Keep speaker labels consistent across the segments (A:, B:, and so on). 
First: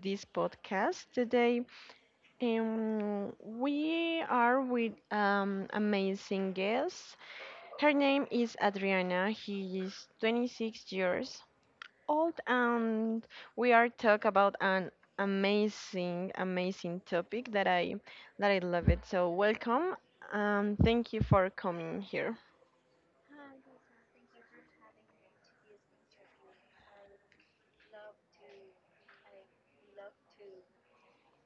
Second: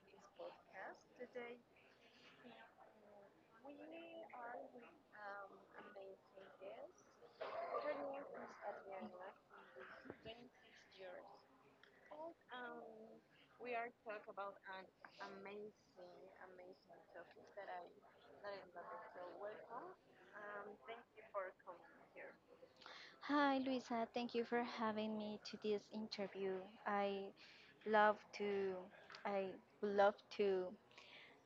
A: this podcast today. We are with amazing guest. Her name is Adriana. She is 26 years old, and we are talk about an amazing, amazing topic that I love it. So welcome and thank you for coming here.
B: Hi, Luisa. Thank you for having me to this interview. I love to, I would love to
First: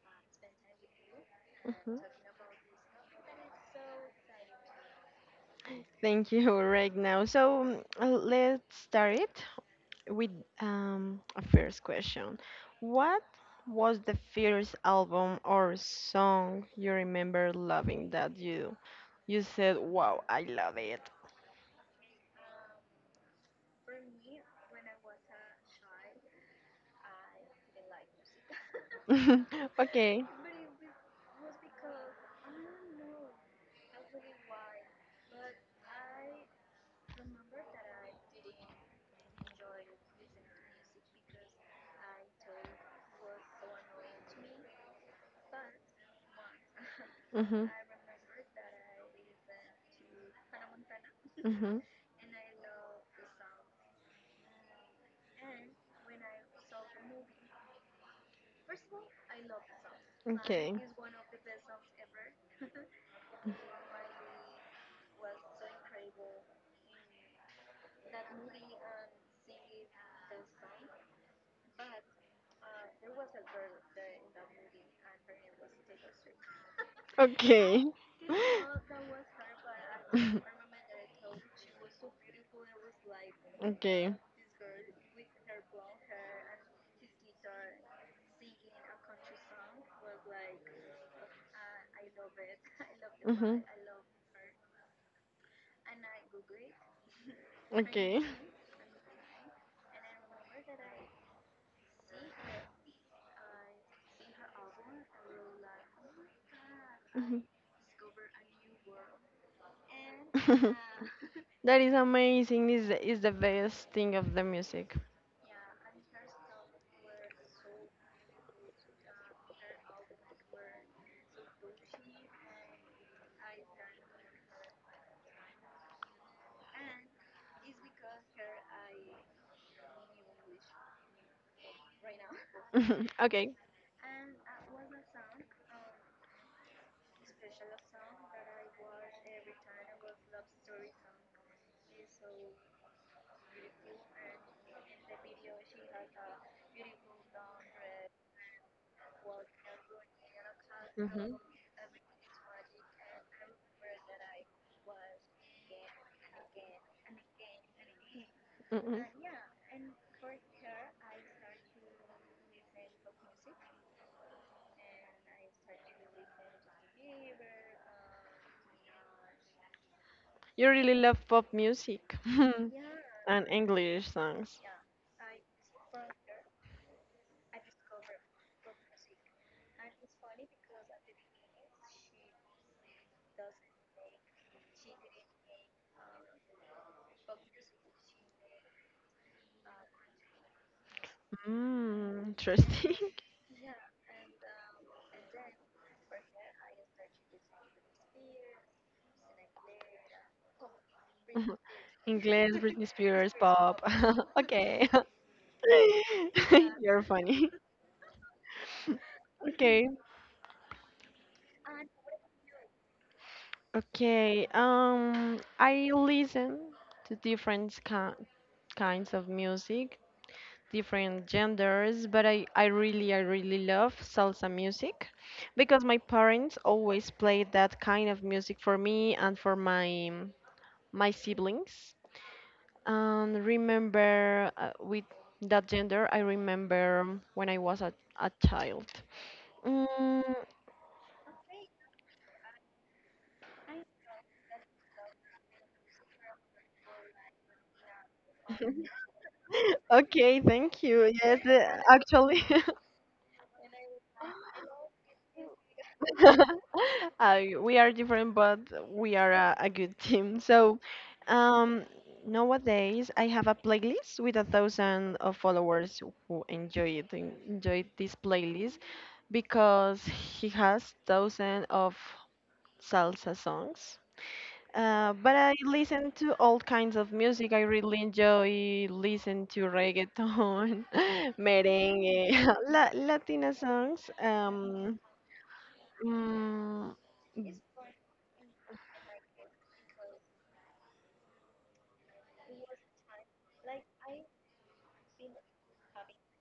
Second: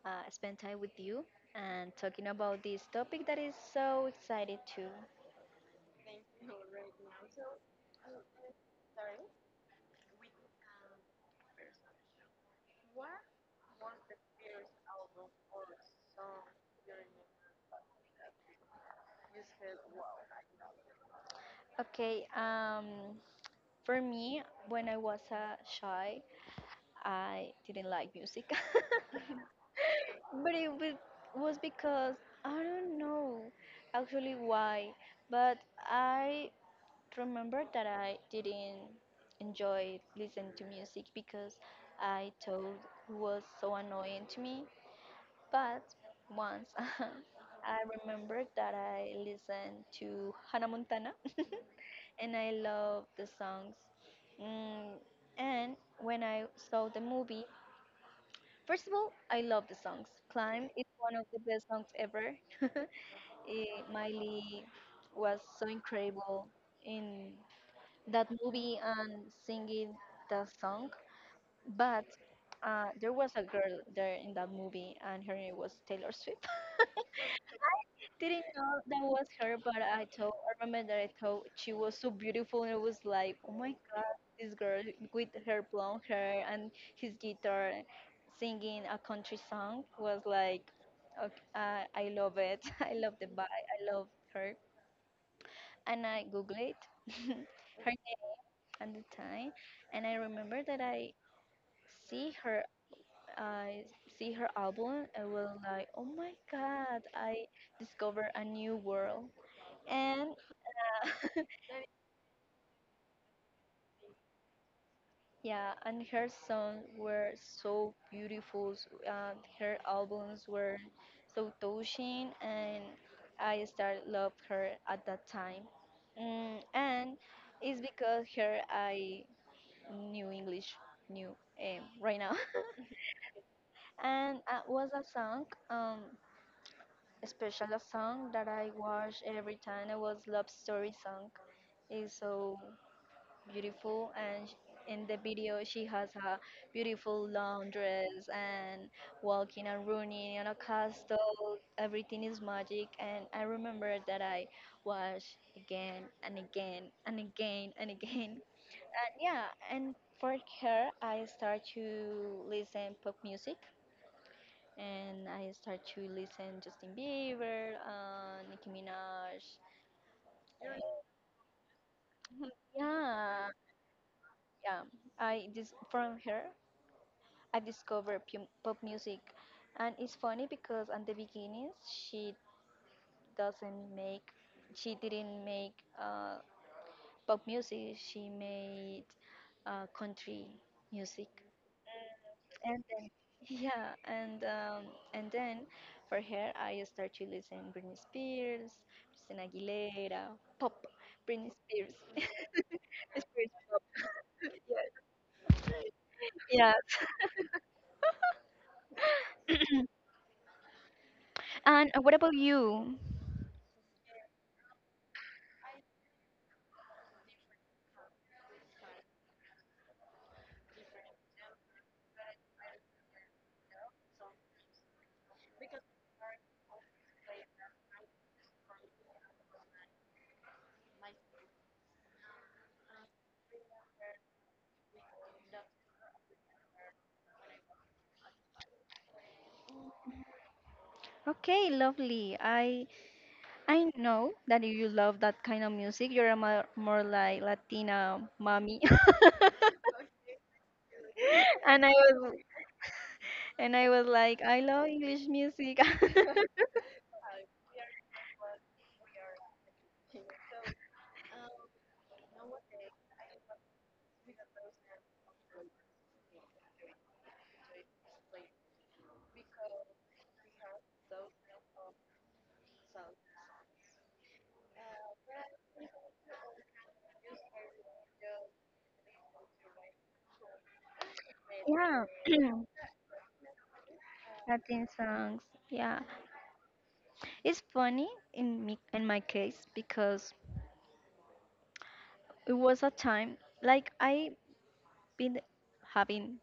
B: spend time with you and
A: Mhm.
B: talking about this topic that is so excited too.
A: Thank you right now. So let's start it with a first question. What was the first album or song you remember loving that you said, "Wow, I love it."
B: Okay. For me, when I was shy, I didn't like music,
A: Okay.
B: but it was because I don't know actually why, but I remember that I didn't enjoy listening to music because I thought it was so annoying to me. But once
A: Mhm.
B: I remembered that I listened to Hannah Montana
A: Mhm.
B: and I love the songs. Mm, and when I saw the movie, first of all, I love the songs. Climb
A: Okay.
B: is one of the best songs ever. Miley was so incredible in that movie and singing the song. But there was a girl there in that movie, and her name was Taylor Swift.
A: Okay.
B: Didn't know that was her, but I remember that I thought she was so beautiful, and I was like, oh my god,
A: Okay.
B: this girl with her blonde hair and his guitar singing a country song was like, okay, I love it. I love the vibe. I love her. And I googled her name and the time, and I remember that see her I see her album and was like, oh my god,
A: Mhm.
B: I discovered a new world. And uh,
A: That is amazing. Is the best thing of the music.
B: yeah, and her songs were so beautiful. Her albums were so touching, and I started love her at that time. And it's because her I knew English, knew right now.
A: Mhm. Okay.
B: And was a song. Especially a song that I watched every time. It was Love Story song. Is so beautiful, and in the video she has a beautiful long dress and walking and running on a
A: Mm-hmm.
B: castle. Everything is magic, and I remember that I watched again and again and again and again.
A: Hmm.
B: And yeah, and for her, I start to listen pop music and I start to listen Justin Bieber, Nicki Minaj.
A: You really love pop music.
B: Mhm.
A: Yeah, and
B: Yeah,
A: English songs.
B: yeah. I dis from her I discovered pu pop music, and it's funny because at the beginning she doesn't make, she didn't make pop music. She made country music.
A: Mm,
B: And
A: interesting.
B: then, yeah, and then for her I start to listen Britney Spears, Christina Aguilera, pop, Britney Spears.
A: English, Britney Britney Spears, Spears
B: Spears
A: pop.
B: pop,
A: Pop. Okay. Yeah.
B: yes.
A: You're funny. Okay.
B: And what about you?
A: Okay. I listen to different kinds of music, different genders, but I really love salsa music because my parents always played that kind of music for me and for my siblings. And remember with that gender, I remember when I was a child. Mm,
B: Okay, lovely. I know that you love that kind of music. You're a, more like Latina mommy.
A: okay, thank you. Yes,
B: and i was
A: actually,
B: and I was like, I love English music.
A: we are different, but we are a good team. So um, nowadays, I have a playlist with 1,000 of followers who enjoy it, enjoy this playlist because he has thousand of salsa songs. But I listen to all kinds of music. I really enjoy listen to reggaeton,
B: yeah.
A: merengue, la Latina songs.
B: Latin songs, yeah.
A: Mm,
B: It's funny in my case because it was a time, like, I been having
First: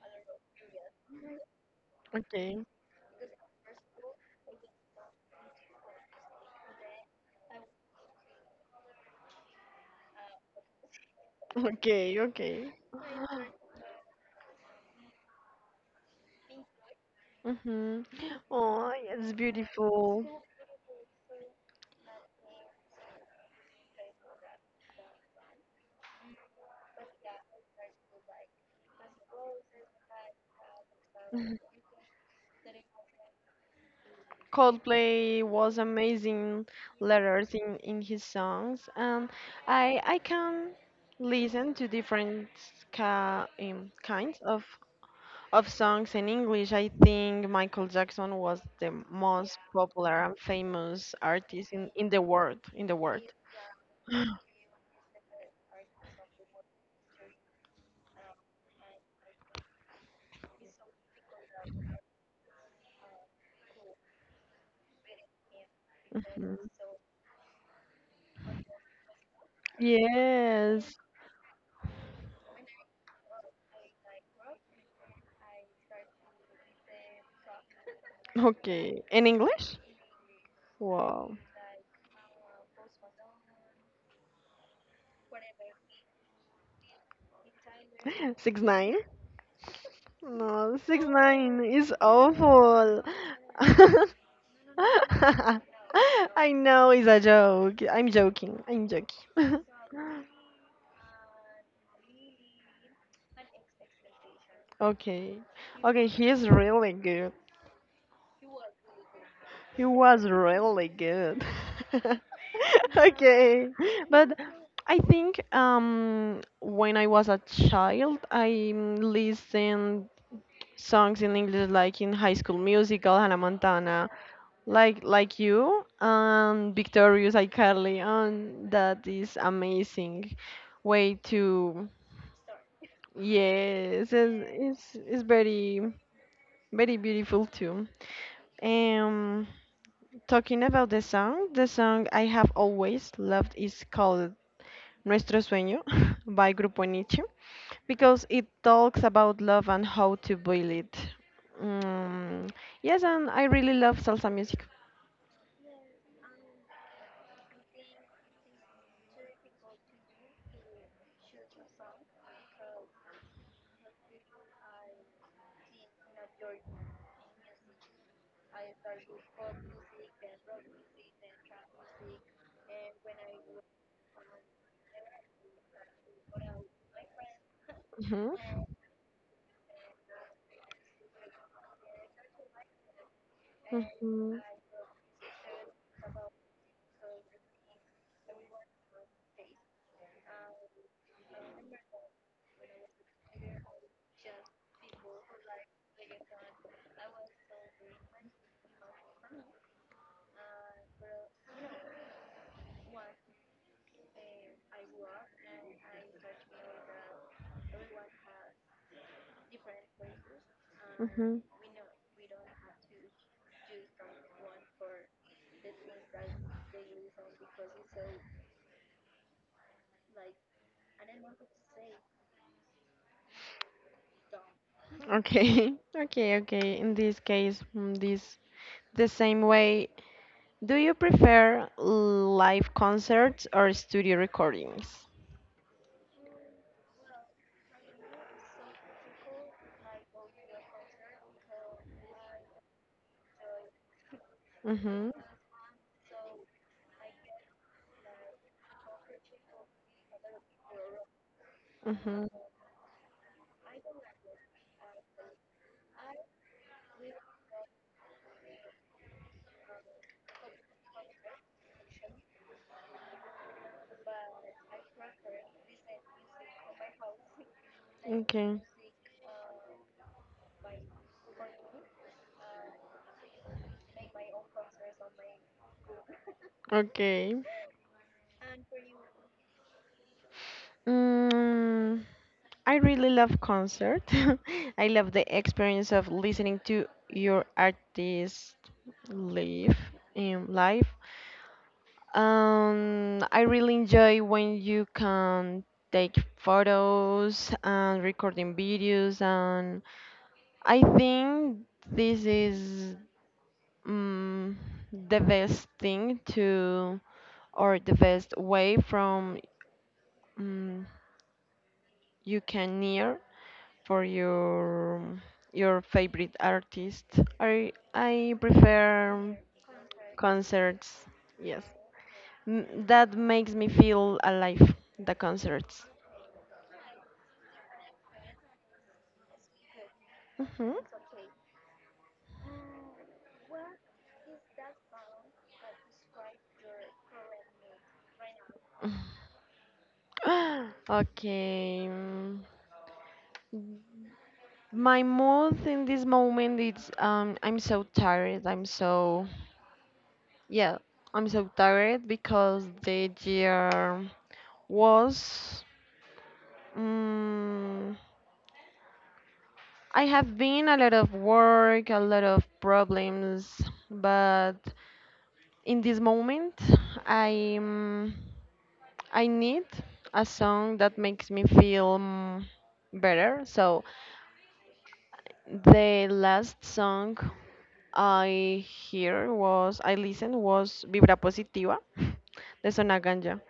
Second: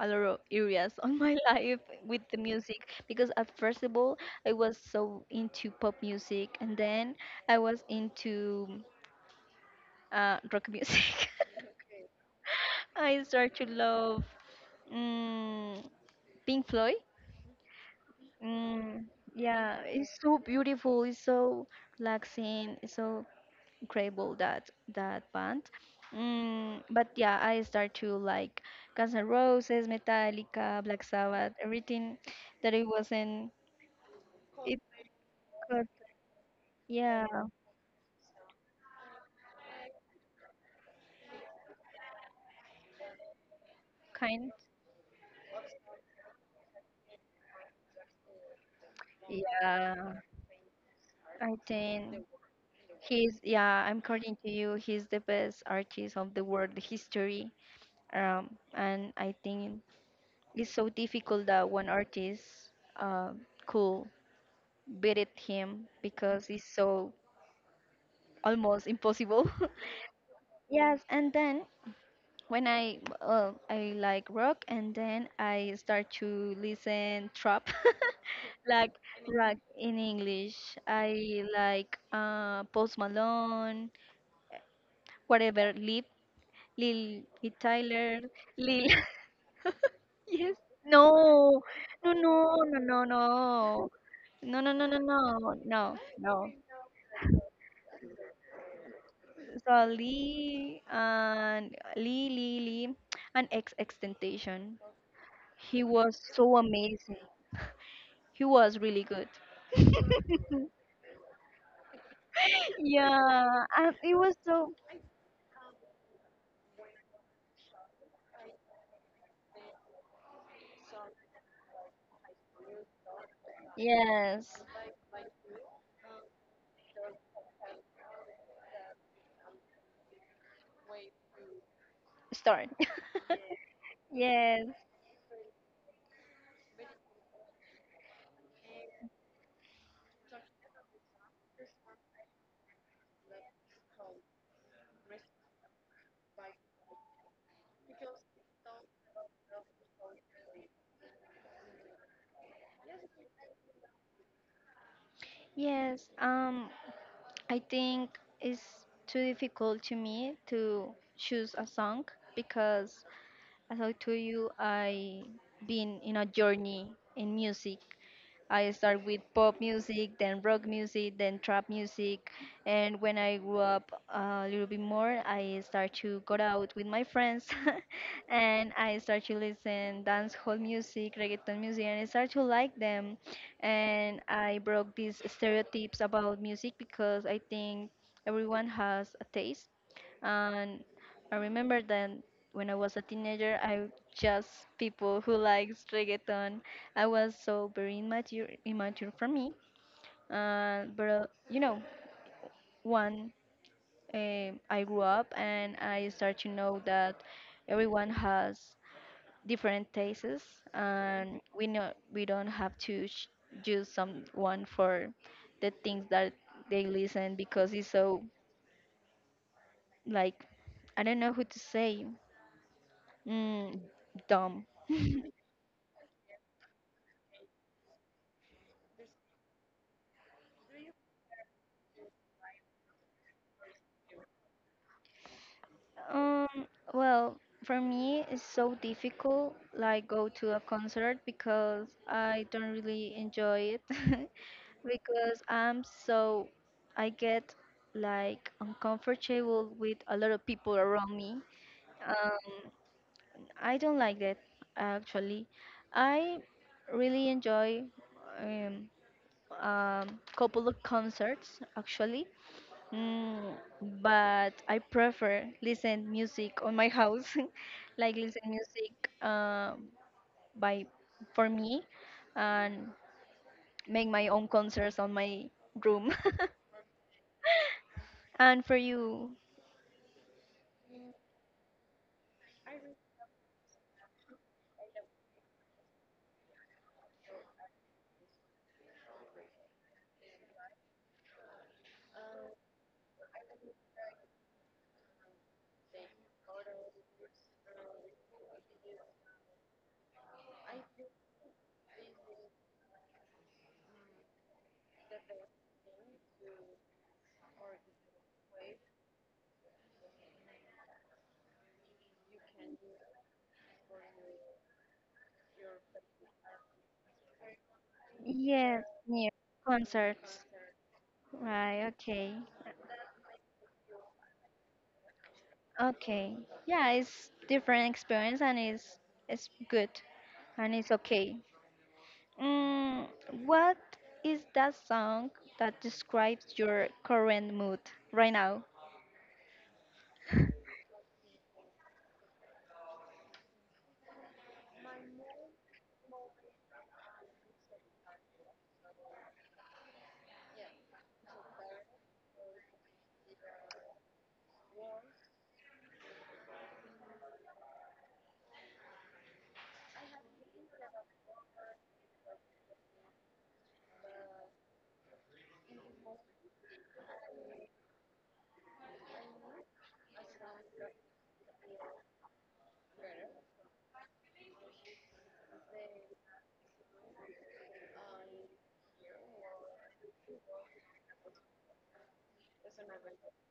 B: a lot of areas on my life with the
A: Okay.
B: music because at first of all I was so into pop music and then I was into rock music.
A: Okay, okay.
B: I start to love mm, Pink Floyd.
A: Mm-hmm. Oh,
B: Mm,
A: it's
B: yeah, it's
A: beautiful.
B: so beautiful. It's so relaxing. It's so incredible that that band. But yeah, I start to like Guns N' Roses, Metallica, Black Sabbath,
A: Mhm.
B: everything that it wasn't. It
A: Coldplay was
B: could,
A: amazing
B: yeah,
A: letters in his songs, and I can listen to different ca kinds
B: kind.
A: of songs in English. I think Michael Jackson was the most
B: Yeah,
A: popular and famous
B: I
A: artist in, in the
B: think
A: world in the world.
B: he's. Yeah, I'm according to you. He's the best artist of the world history. And I think it's so difficult that one artist uh, could beat it him because
A: Mhm.
B: it's so almost impossible.
A: Yes,
B: Yes, and then when I like rock, and then I start to listen trap, like
A: okay. In
B: rock
A: English?
B: in English.
A: Wow.
B: I like Post Malone, whatever, Lil Tyler,
A: Six
B: Lil.
A: nine?
B: Yes,
A: No,
B: no,
A: six nine is
B: no, no, no,
A: awful.
B: no, no, no, no, no, no, no, no, no.
A: I know it's a joke. I'm joking. I'm joking.
B: So Lee and Lee Lee Lee and X Extentation.
A: Okay.
B: He
A: Okay,
B: was
A: he's
B: so
A: really
B: amazing.
A: good.
B: He was really good.
A: He was really good.
B: yeah,
A: Okay.
B: and it was
A: But
B: so.
A: I think when I was a child I listened songs in English like in High School Musical, Hannah Montana,
B: Yes.
A: like you, Victorious iCarly, and that is amazing way to
B: Start.
A: yes, it's,
B: yes.
A: it's it's very very beautiful too. Um, talking about the song, I have always loved is called Nuestro Sueño by Grupo Nietzsche, because it talks about love and how to build it. Mm, yes, and I really love salsa music.
B: Yes. I think it's too difficult to me to choose a song because, as I told you, I been in a journey in music. I start with pop music, then rock music, then trap music. And when I grew up a little bit more, I start to go out with my friends
A: Hmm.
B: and I start to listen dance hall music, reggaeton music, and I start to like them. And
A: Hmm.
B: I broke these stereotypes about music because I think everyone has a taste and I remember that when I was a teenager, I just people who likes reggaeton. I was so very immature, immature for me. But one I grew up and I start to know that everyone has different tastes,
A: Hmm.
B: and we know we don't have to use someone for the things that they listen because it's so, like, I don't know who to say Mm, dumb.
A: Okay, okay, okay. In this case, this the same way. Do you prefer live concerts or studio recordings?
B: Um, well, for me, it's so difficult, like go to a concert because I don't really enjoy it
A: Hmm.
B: because I get like uncomfortable with a lot of people around me.
A: Hmm.
B: Um, I don't like that actually. I really enjoy um, couple of concerts actually, Mm, but I prefer listen music on my house, like listen
A: Okay.
B: music by for me, and make my own concerts on my room.
A: Okay.
B: And for you,
A: Mm, I really love concert. I love the experience of listening to your artist live in live. I really enjoy when you can take photos and recording videos, and I think this is um the best thing to or the best way from um you can near for your favorite artist? I
B: yes, near
A: prefer
B: concerts,
A: concerts. Yes,
B: right? Okay,
A: M that makes me feel alive. The concerts.
B: okay, yeah, it's different experience and it's good,
A: Mhm.
B: and it's okay. Mm, what is that song that describes your current mood right now?
A: Okay. My mood in this moment is I'm so tired. I'm so Yeah, I'm so tired because the year was, mm I have been a lot of work, a lot of problems, but in this moment, I I need a song that makes me feel better. So the last song I listened was Vibra Positiva de Sona Ganja.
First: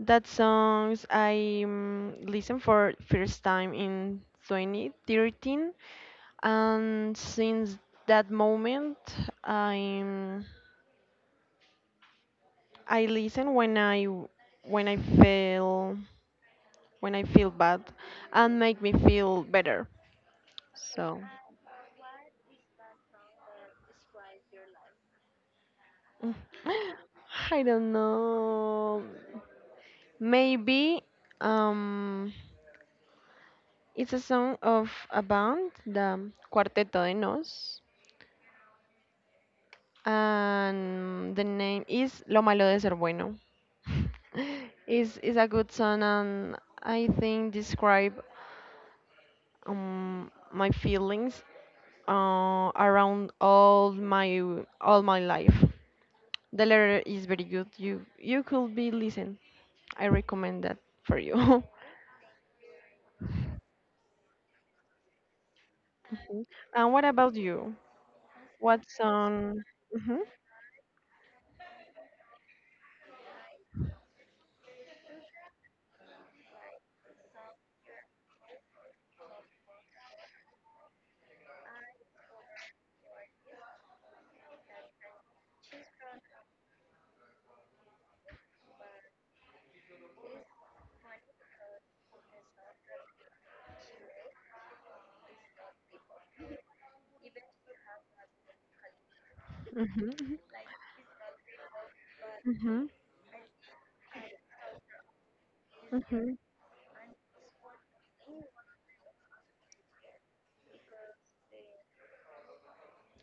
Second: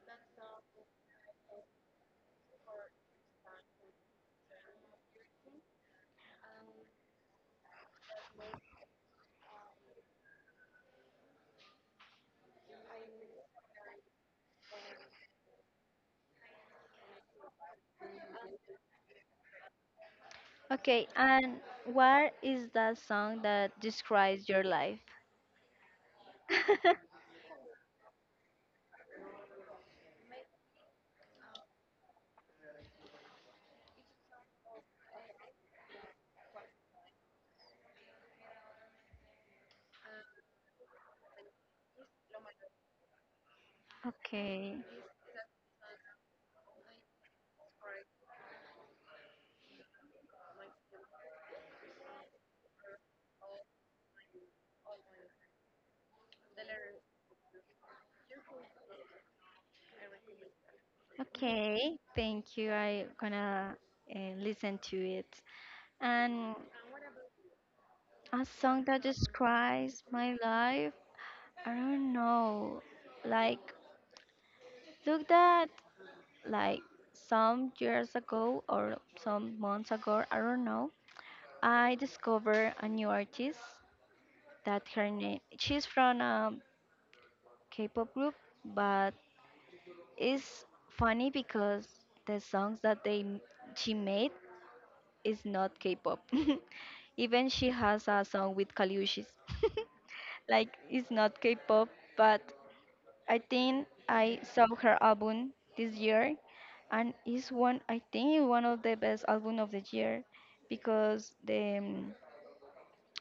A: That songs I listened for first time in 2013, and since that moment i'm I listen when when i feel I feel bad, and make me feel better.
B: Okay,
A: So
B: and what is that song that describes your life?
A: I don't know, maybe um it's a song of a band, the cuarteto de nos, and the name is lo malo de ser bueno.
B: Okay,
A: Is a good song, and I think describe my feelings around all my life. The letter is very good. You could be listen. I recommend that for you.
B: okay, thank you. I'm gonna listen to it.
A: Mhm.
B: And
A: And what about you?
B: a song
A: What's
B: that
A: on?
B: describes
A: Mhm,
B: my life, I don't know. Like, look that, like, some years ago or some months ago, I don't know. I discovered a new artist that her name she's from a K-pop group, but it's funny because the songs that she made is not K-pop. Even she has a song with Kaliushis.
A: mhm,
B: like it's not K-pop, but
A: mhm,
B: I think I saw her album this year,
A: mhm,
B: and it's one I think it's one of the best album of the year because the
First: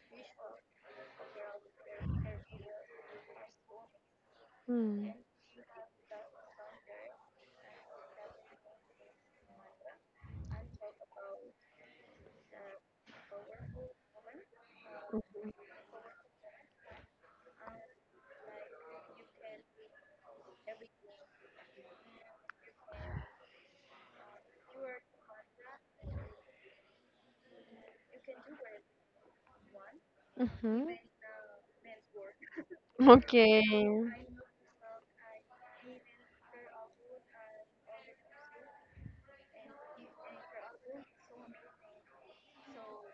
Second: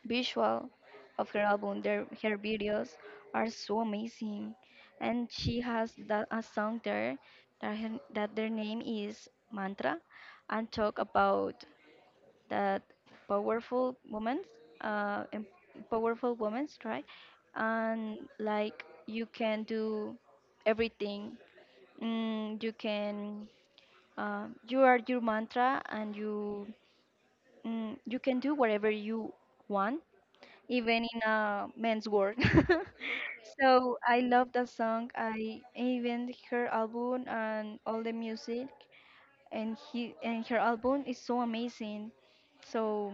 B: visual of her album. Her videos are so amazing,
A: mhm,
B: and she has that a song there that that their name is Mantra, and talk about that powerful woman's uh, em- powerful woman's right, and like you can do everything. You can you are your mantra, and you can do whatever you want
A: mhm. Mhm.
B: even in a men's work.
A: Okay.
B: so I love that song. I even her album and all the music and her album is so amazing. So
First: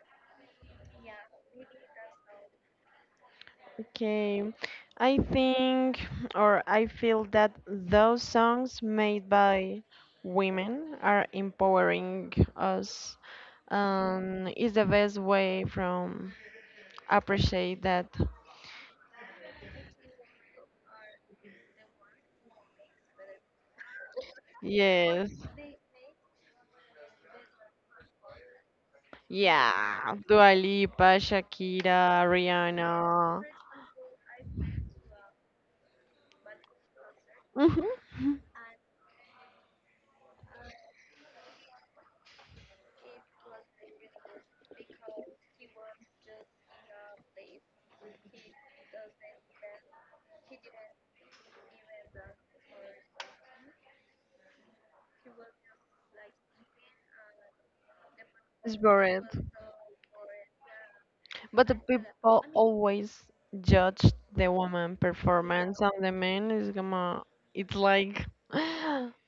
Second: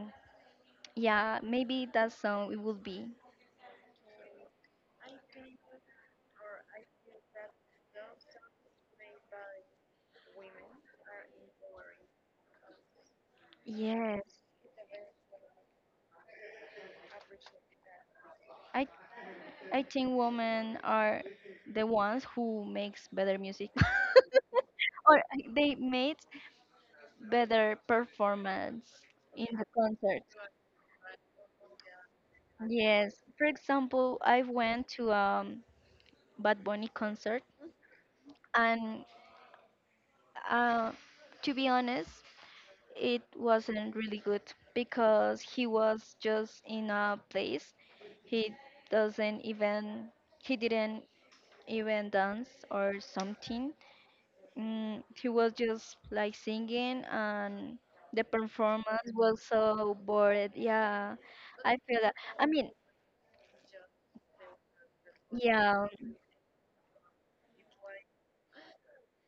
B: yeah, maybe that song it would be.
A: Okay, I think or I feel that those songs made by women are empowering us.
B: Yes.
A: Is the best way from appreciate that.
B: I I think women are the ones who makes better music or
A: Yes,
B: they made better performance in the
A: yeah,
B: concert.
A: Dua Lipa, Shakira,
B: Yes.
A: Rihanna.
B: For example, I went to Bad Bunny concert,
A: Mhm.
B: and uh, to be honest, it wasn't really good because he was just in a place he doesn't even he didn't even dance or something. He was just like singing, and the
A: It's
B: performance
A: bored.
B: was so bored. Yeah,
A: But the
B: I feel that.
A: people
B: I mean,
A: always judge the woman performance
B: yeah,
A: and the man is gonna it's like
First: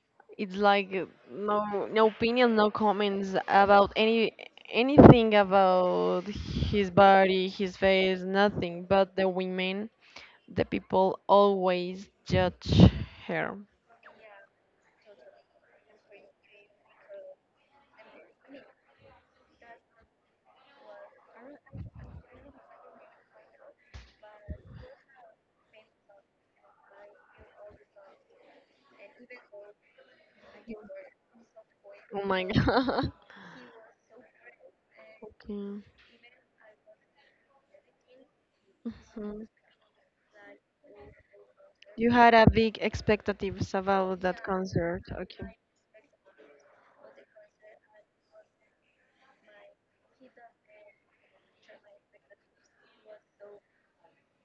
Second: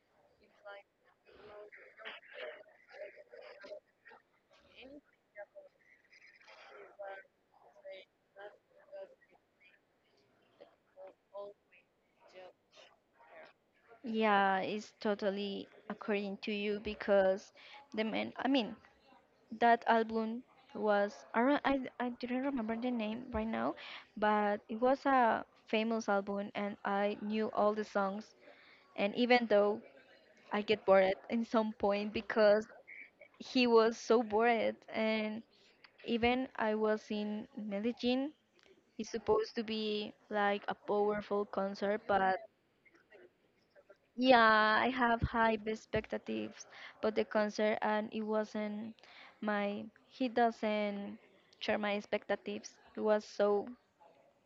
A: it's like no opinion, no comments about anything about his body, his face, nothing. But the women, the people always judge her.
B: yeah, it's totally according to you because the man. I mean, that album was I, re- I didn't remember the name right now, but it was a famous album and I knew all the songs and even though I get bored in some point
A: Oh my
B: because
A: god.
B: he was so bored and
A: Okay.
B: even I was in Medellin. It's supposed to be like a powerful concert,
A: You
B: but
A: had a big expectations about that
B: yeah, I
A: concert.
B: have high
A: Okay.
B: expectations, but the concert and it wasn't my. He doesn't share my expectations. It was so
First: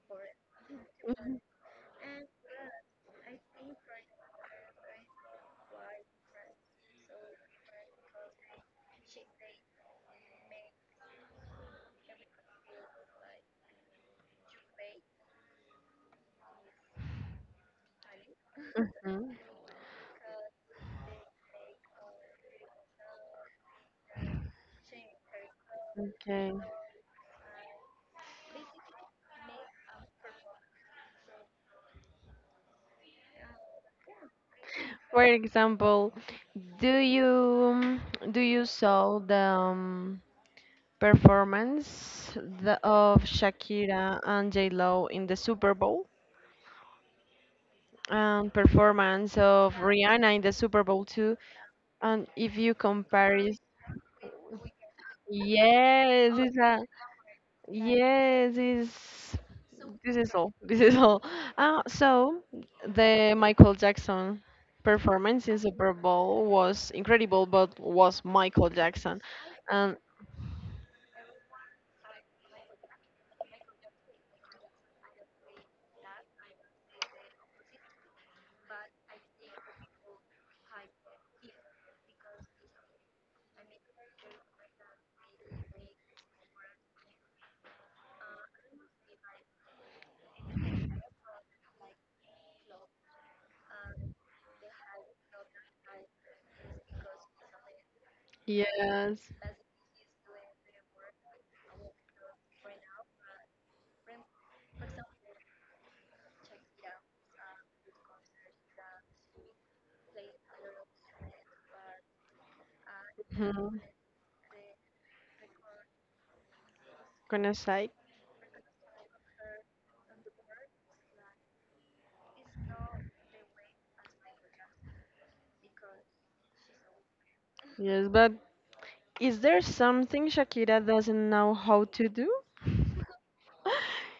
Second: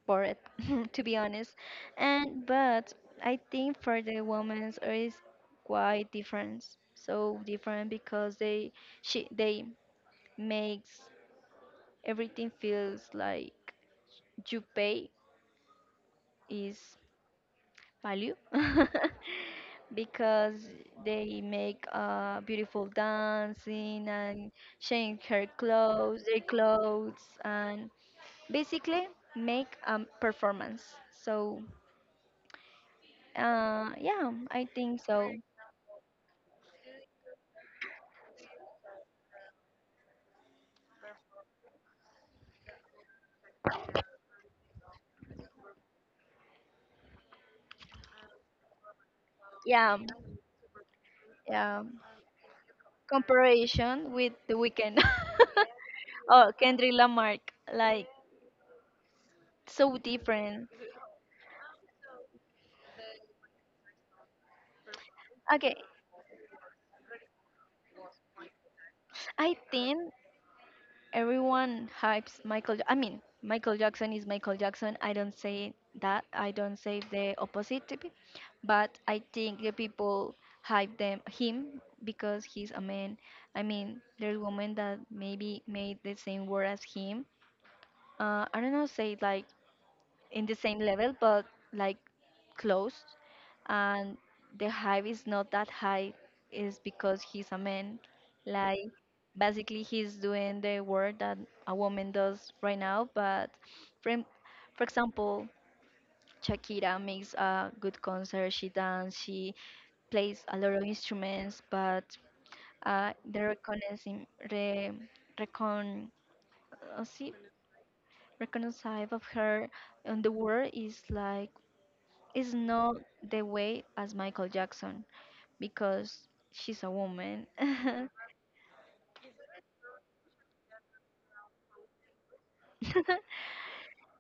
B: bored, to be honest. And but I think for the women's it is quite different, so different because they makes everything feels like you pay is value
A: Mhm.
B: because they make beautiful dancing and change their
A: Okay.
B: clothes, and basically make a performance. So yeah, I think
A: For
B: so.
A: example, do you do you saw the performance of Shakira and J Lo in the Super Bowl and performance of
B: Yeah,
A: Rihanna in the Super Bowl too?
B: yeah.
A: And if you compare it,
B: Comparison with the weekend.
A: yes,
B: oh,
A: it's a
B: Kendrick Lamarck, like
A: yes, it's
B: so
A: this is all.
B: different.
A: This is all. So the Michael Jackson performance in
B: Okay,
A: Super Bowl was incredible, but was Michael Jackson.
B: I
A: And
B: think everyone hypes Michael. I mean, Michael Jackson is Michael Jackson. I don't say that. I don't say the opposite, but I think the people hype them him because he's a man. I mean, there's women that maybe made the same word as him. I don't know, say like in the same level, but like close. And the hype is not that high, is because he's a man. Like
A: yes,
B: basically, he's doing the work that a woman does right now. But for, em- for example, Shakira makes a good concert. She dance. She plays a lot of instruments, but the
A: mhm,
B: recognizing re, recon, see,
A: gonna say
B: reconcile of her on the world is not the way as Michael Jackson because she's a woman.
A: yes. But is there something Shakira doesn't know how to do?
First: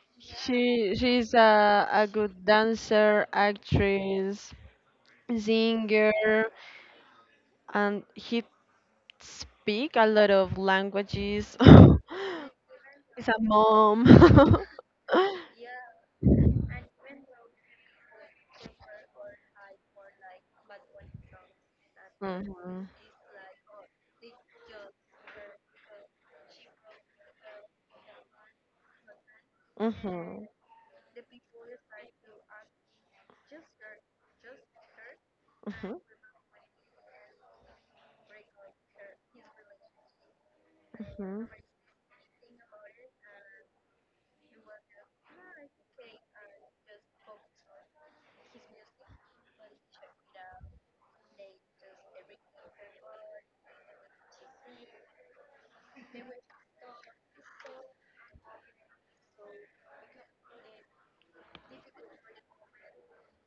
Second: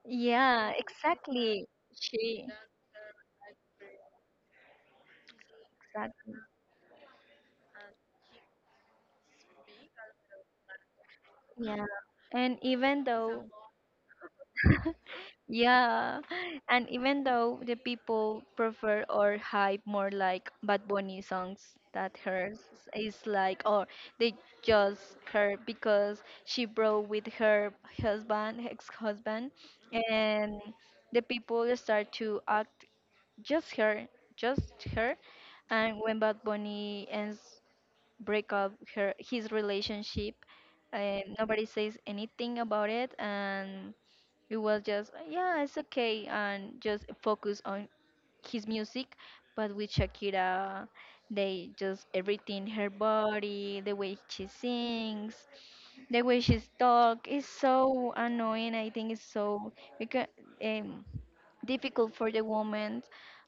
B: yeah,
A: She's
B: exactly.
A: a good
B: She
A: dancer, actress, singer.
B: exactly.
A: And he speak a lot of languages.
B: Yeah. And even
A: He's a
B: though
A: mom.
B: yeah, and even though the people prefer or hype more like Bad Bunny songs that hers
A: Mhm,
B: is like or they just her because she broke with her husband, ex-husband,
A: mhm,
B: and the people start to act just her, just her.
A: mhm,
B: And when Bad Bunny ends break up her his relationship, and
A: mhm.
B: nobody says anything about it, and it was just yeah, it's okay, and just focus on his music, but with Shakira, they just everything, her body, the way she sings, the way she talk is so annoying. I think it's so because, um, difficult for the woman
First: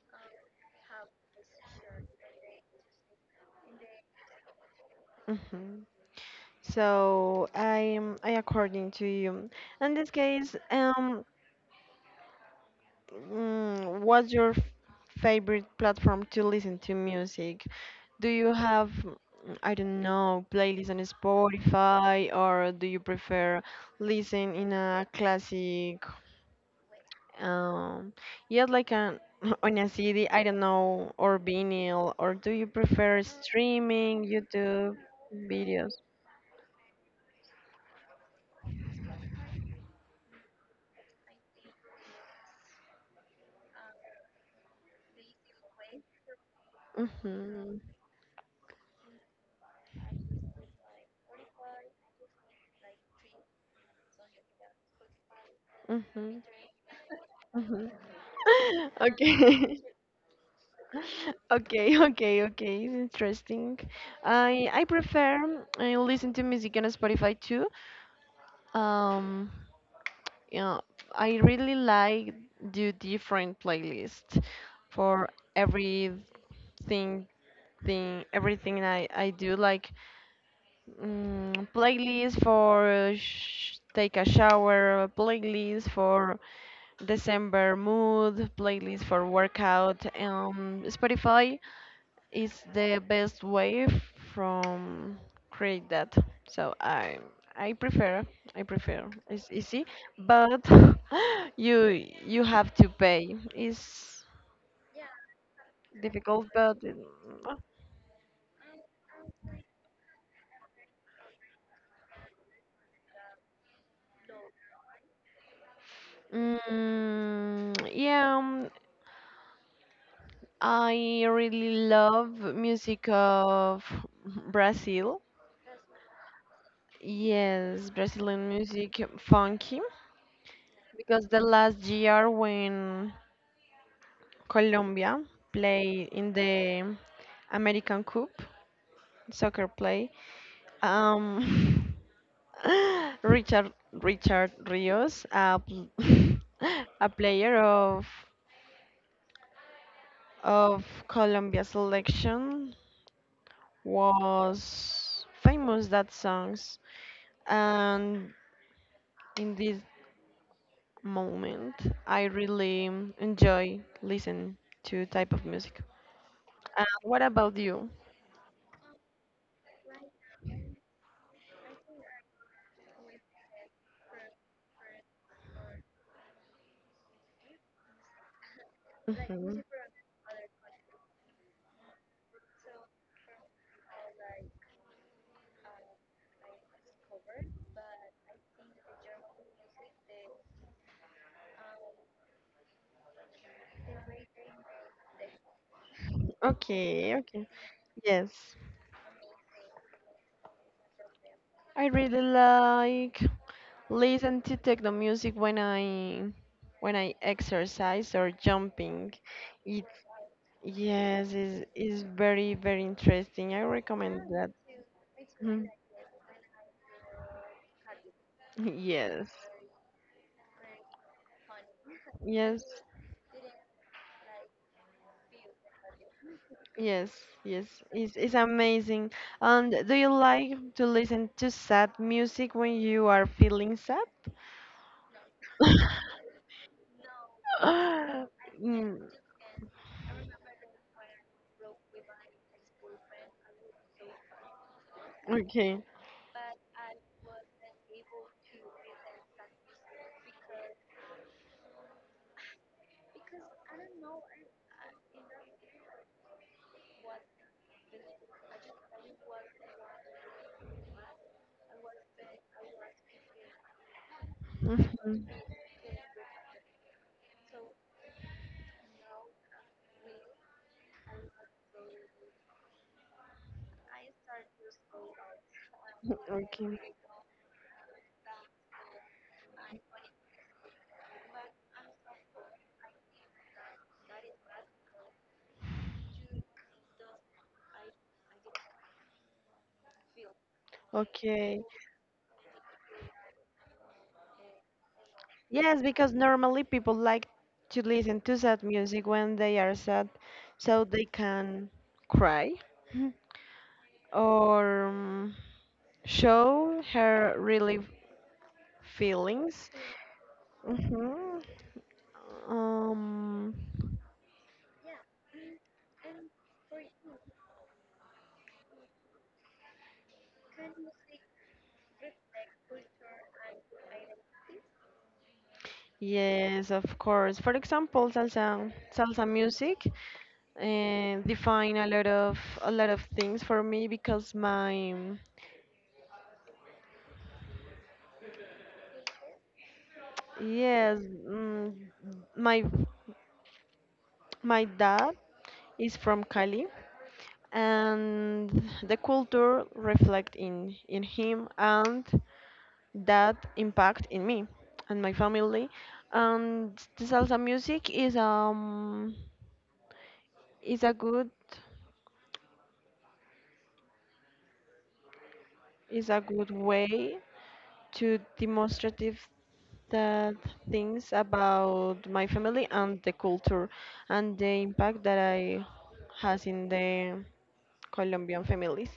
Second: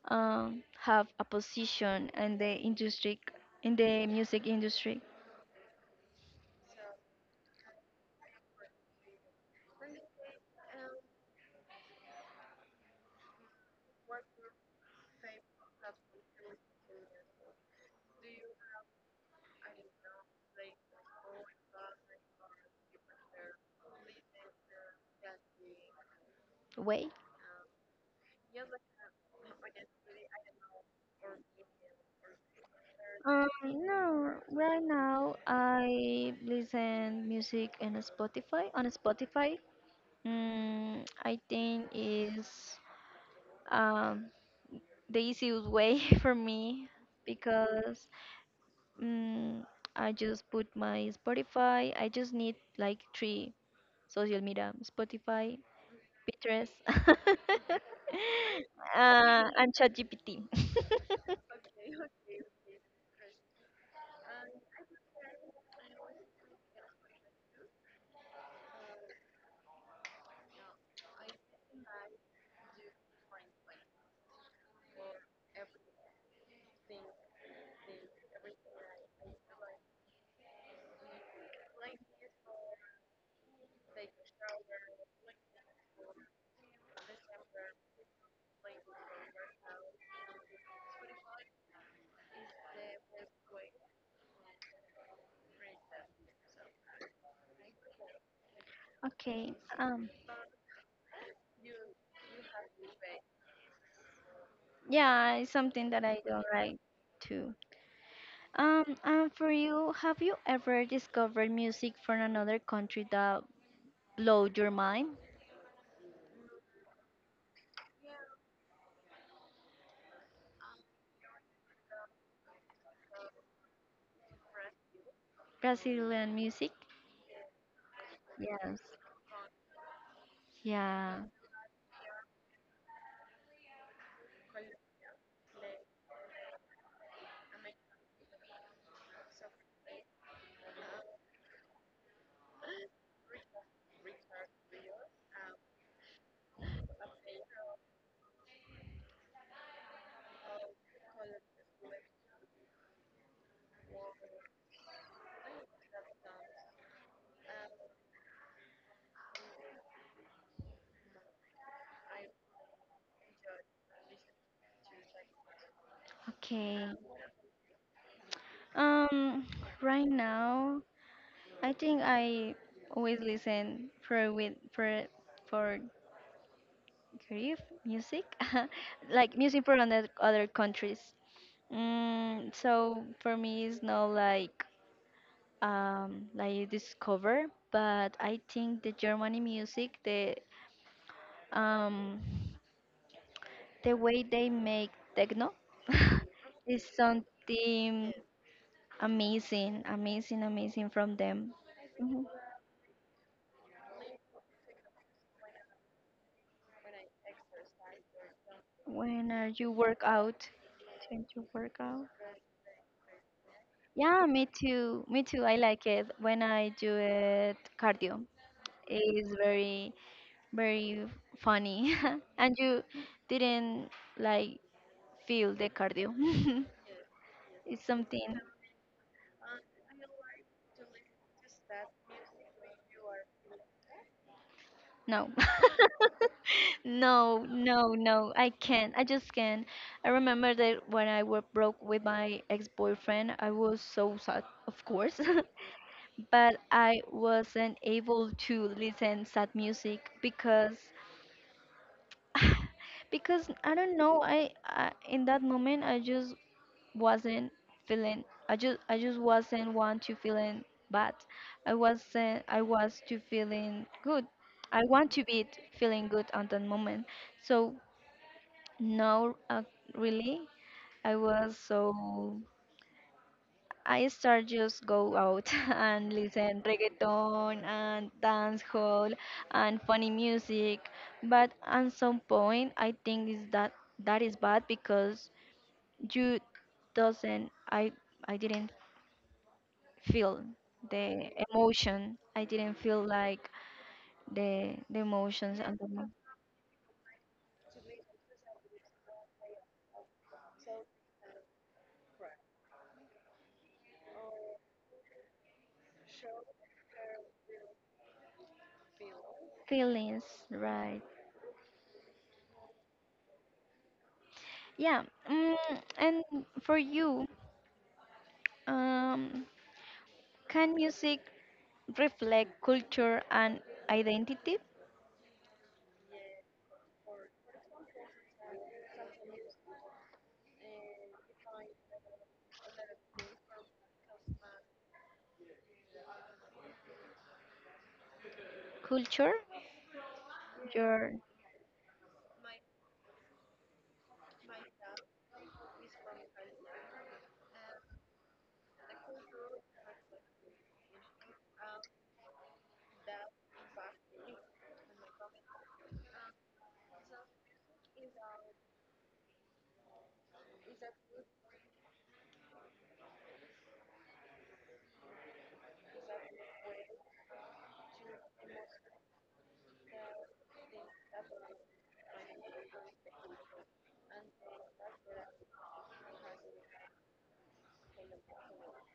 B: have a position in the industry, in the music industry.
A: Mhm. So I according to you. In this case, what's your favorite platform to listen to music? Do you have, I don't know, playlists on Spotify, or do you prefer listen in a classic,
B: Way?
A: um, yeah, like an on a CD, I don't know, or vinyl, or do you prefer streaming,
B: No, right
A: YouTube
B: now
A: videos?
B: I listen music in Spotify on Spotify. Mm, I think is um, the easiest way for me
A: Mm-hmm,
B: because mm, I just put my Spotify. I just need like three social media: Spotify,
A: mm-hmm,
B: Pinterest,
A: mm-hmm.
B: and
A: Okay.
B: ChatGPT.
A: Okay, okay, okay. It's interesting. I prefer, I listen to music on Spotify too. Um, yeah, I really like do different playlists for everything everything I do like playlist for sh take a shower, playlist for December mood, playlist for workout. Spotify is the best way from create that. So I prefer I prefer it's
B: Okay.
A: easy,
B: Um.
A: but you have to pay. It's
B: Yeah, it's something that I don't
A: difficult, but
B: like too. And for you, have you ever discovered music from another country that blew your mind?
A: yeah, I really love music of Brazil.
B: Brazilian music?
A: Yes, Brazilian
B: Yes.
A: music funky
B: Yeah.
A: because the last year when Colombia played in the American Cup soccer play. Um, Richard Rios, a player of Colombia selection, was famous that songs, and in this moment, I really enjoy listen to type of music.
B: Okay.
A: What about you?
B: Um, right now, I think I always listen for with for grief music, like
A: Mhm.
B: music from other countries. Mm, so for me, it's not like you discover, but I think the Germany music, um the way they make techno, is
A: Okay, okay.
B: something
A: Yes,
B: amazing, amazing, amazing from them.
A: I really
B: Mhm.
A: like listen to techno music when I exercise or jumping.
B: When are you
A: It,
B: work out? When
A: yes,
B: you
A: is
B: work
A: is
B: out?
A: very very interesting. I recommend
B: Yeah, me
A: that.
B: too. Me too. I
A: Mhm.
B: like it when I do it cardio. It
A: Yes,
B: is very, very funny. And
A: yes,
B: you didn't like feel the cardio.
A: yes, yes.
B: It's
A: It's
B: something.
A: amazing. And do you like to listen to sad music when you are feeling sad?
B: No. No, no, no. I can't.
A: Mm,
B: I just can't. I remember that when I were broke with my ex-boyfriend, I was so sad, of course.
A: okay.
B: But I wasn't able to listen sad music because because I don't know, I in that moment I just wasn't feeling, I just wasn't want to feeling bad. I wasn't I was to feeling good. I want
A: Mhm.
B: to be feeling good at that moment. So no really I was so I start just go out and listen
A: Okay.
B: reggaeton and dance hall and funny music, but at some point I think is that that is bad because you doesn't I didn't feel the
A: Okay.
B: emotion. I didn't feel like the emotions and
A: Yes,
B: the
A: because normally people like to listen to sad music when they are sad, so they can cry or show her really feelings.
B: feelings, right?
A: Hmm. Um,
B: Yeah. Mm, and for you, um, can music reflect culture and identity?
A: yes, of course. For example, salsa music. And define a lot of things for me because my,
B: Culture,
A: yes,
B: your
A: mm, my my dad is from Cali, and the culture reflect in him, and that impact in me and my family, and the salsa music is a good is a good way to demonstrative. That things about my family and the culture and the impact that I has in the Colombian families.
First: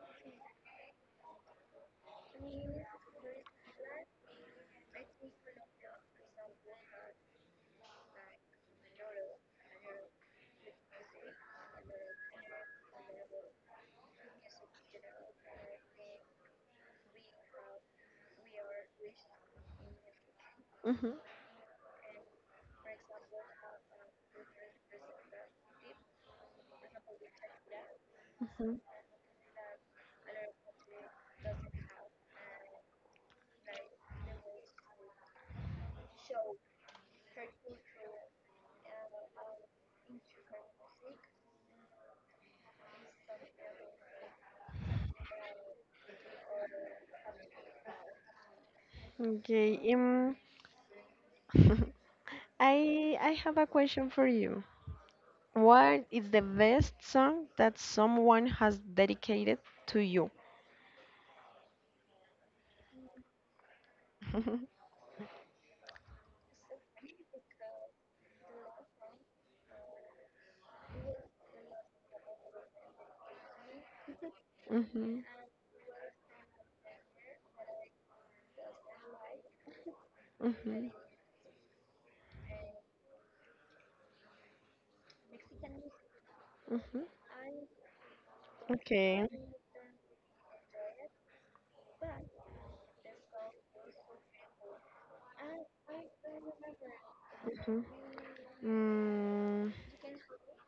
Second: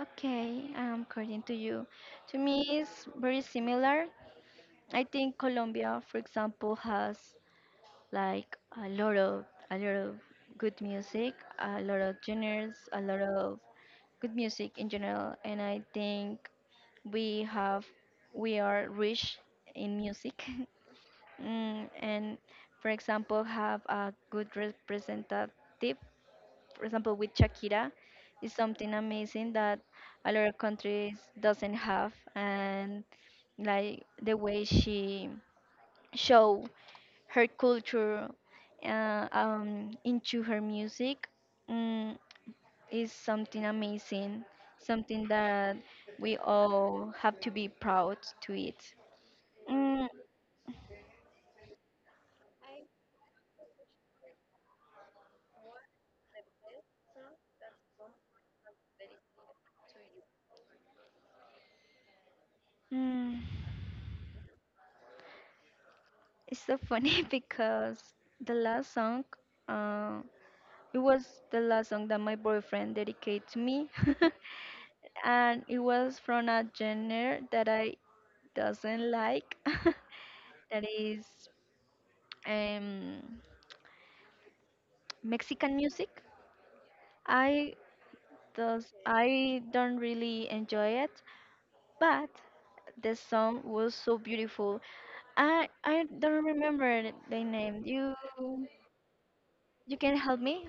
B: okay. According to you, to me, it's very similar. I think Colombia, for example, has like a lot of a lot of good music, a lot of genres, a lot of good music in general, and I think we have we are rich in music,
A: Hmm.
B: mm, and for example, have a good representative. For example, with Shakira, is
A: Hmm.
B: something amazing that a lot of countries doesn't have, and like the way she show her culture into her music, mm, is something amazing, something that we all have to be proud to it.
A: Okay.
B: Mm,
A: I have a question for you. What is the best song that someone has dedicated to you?
B: mm, it's so funny because the last song, uh, it was the last song that my boyfriend dedicated to me,
A: Mm-hmm,
B: and it was from a genre that I doesn't like, that
A: mm-hmm,
B: is um, Mexican music.
A: mm-hmm.
B: I does
A: Okay.
B: I don't really enjoy it, but the song was so beautiful. I don't remember the name.
A: Mm-hmm.
B: You
A: Mm,
B: you can help me?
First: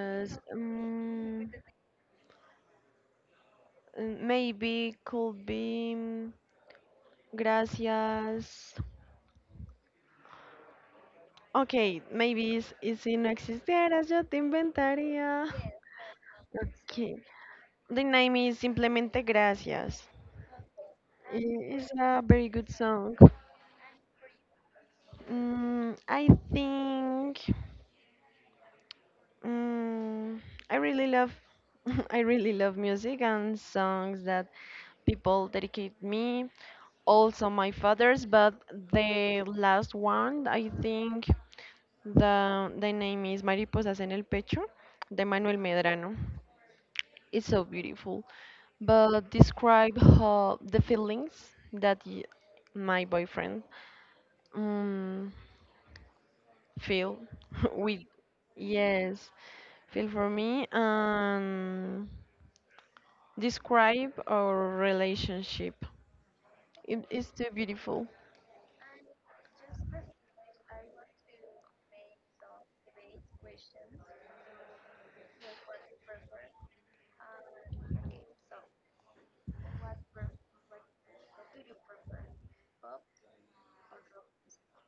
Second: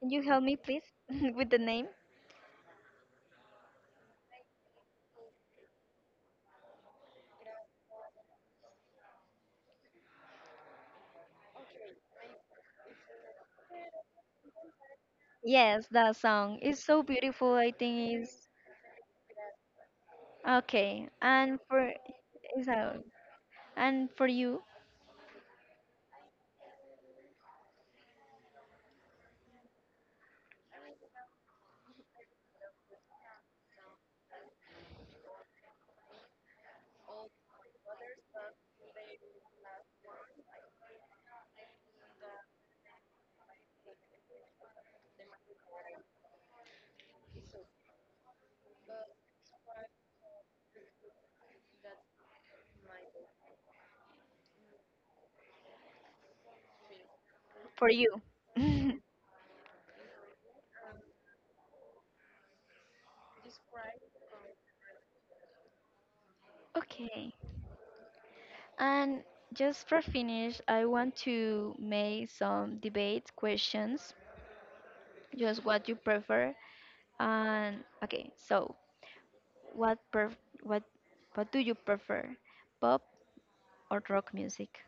B: Can you help me please with
A: Mm,
B: the name?
A: maybe could be. Gracias. Okay, maybe it's si no existieras, yo te inventaría.
B: Yes, that song is so
A: Okay.
B: beautiful. I
A: The
B: think
A: name
B: is
A: is Simplemente Gracias.
B: okay. And
A: It's
B: for
A: a very
B: is
A: good
B: out.
A: song.
B: And for you,
A: Mm, I think mm, I really love I really love music and songs that people dedicate me. Also my father's, but the last one I think The name is Mariposas en el Pecho, de Manuel Medrano. It's so beautiful. But describe how the feelings that my boyfriend um, feel
B: for
A: with,
B: you.
A: yes, feel for me and describe our relationship. It is
B: Okay.
A: too beautiful.
B: And just for finish, I want to make some debate questions just what you prefer and okay so what pref- what what do you prefer, pop or rock music?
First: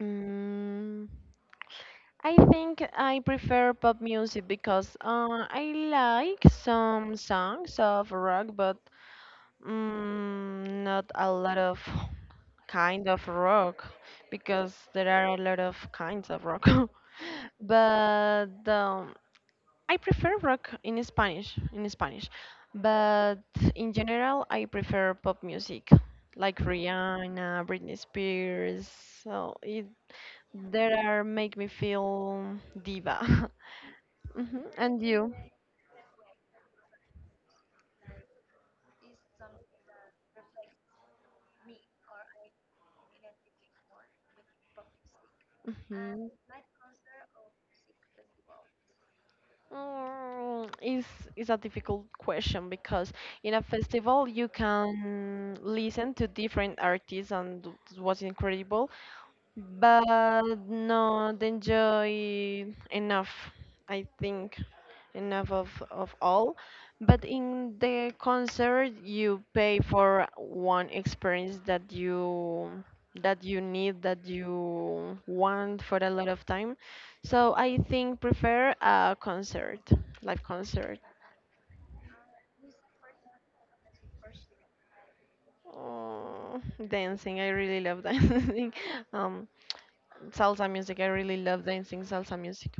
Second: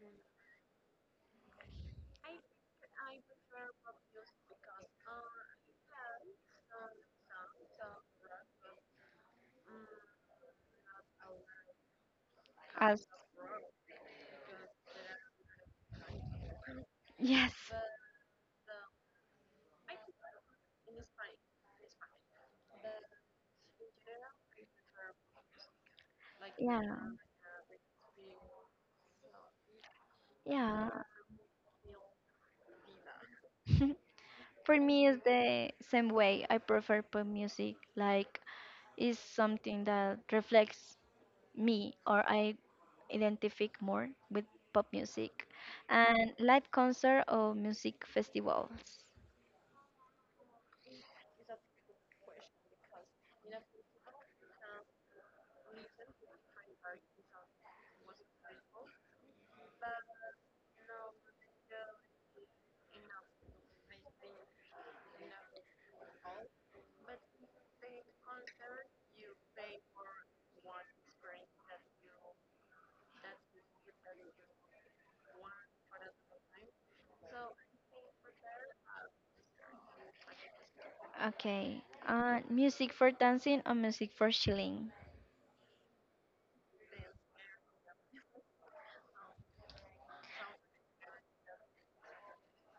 A: Mm, I think I prefer pop music because I like some songs of rock, but not a lot of kind
B: As
A: of rock because there are a lot of kinds of rock.
B: yes
A: But I prefer rock in Spanish. But in general, I prefer pop music, like
B: yeah
A: Rihanna, Britney Spears. So it
B: yeah.
A: there are make me feel diva. Hmm.
B: For
A: And
B: me it's
A: you?
B: the same way, I prefer pop music like it's something that reflects me or I identify more with pop music.
A: Hmm.
B: And live concert or music festivals?
A: Mm, is is a difficult question because in a festival you can listen to different artists, and it was incredible but not enjoy enough, I think enough of all, but in the concert you pay for one experience that you need that you want for a lot of time. So I think prefer a concert, live concert.
B: Okay. Music for dancing or music for chilling?
A: Oh, dancing I really love dancing um salsa music I really love dancing salsa music.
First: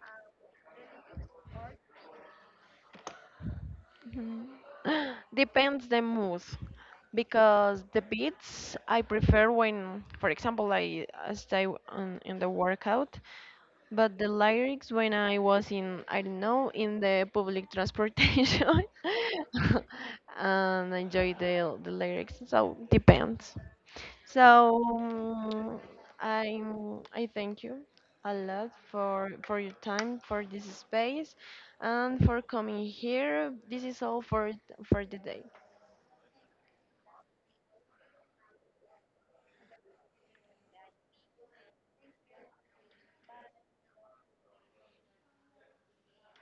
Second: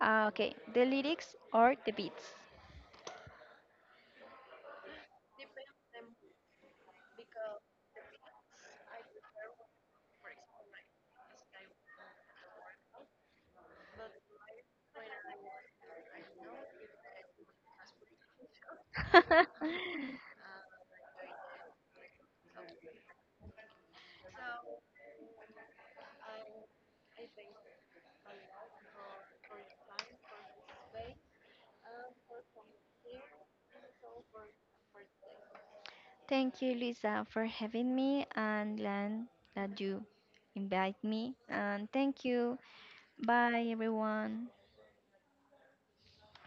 B: Okay. The lyrics or the beats?
A: Depends the mood, because the beats I prefer when, for example, I stay on, in the workout, but the lyrics when I was in, I don't know, in the public transportation, and enjoy the lyrics. So depends. So I I thank you a lot for your time, for this space, and for coming here. This is all for the day.
B: Thank you, Lisa, for having me, and Lan, that you invite me. And thank you. Bye, everyone.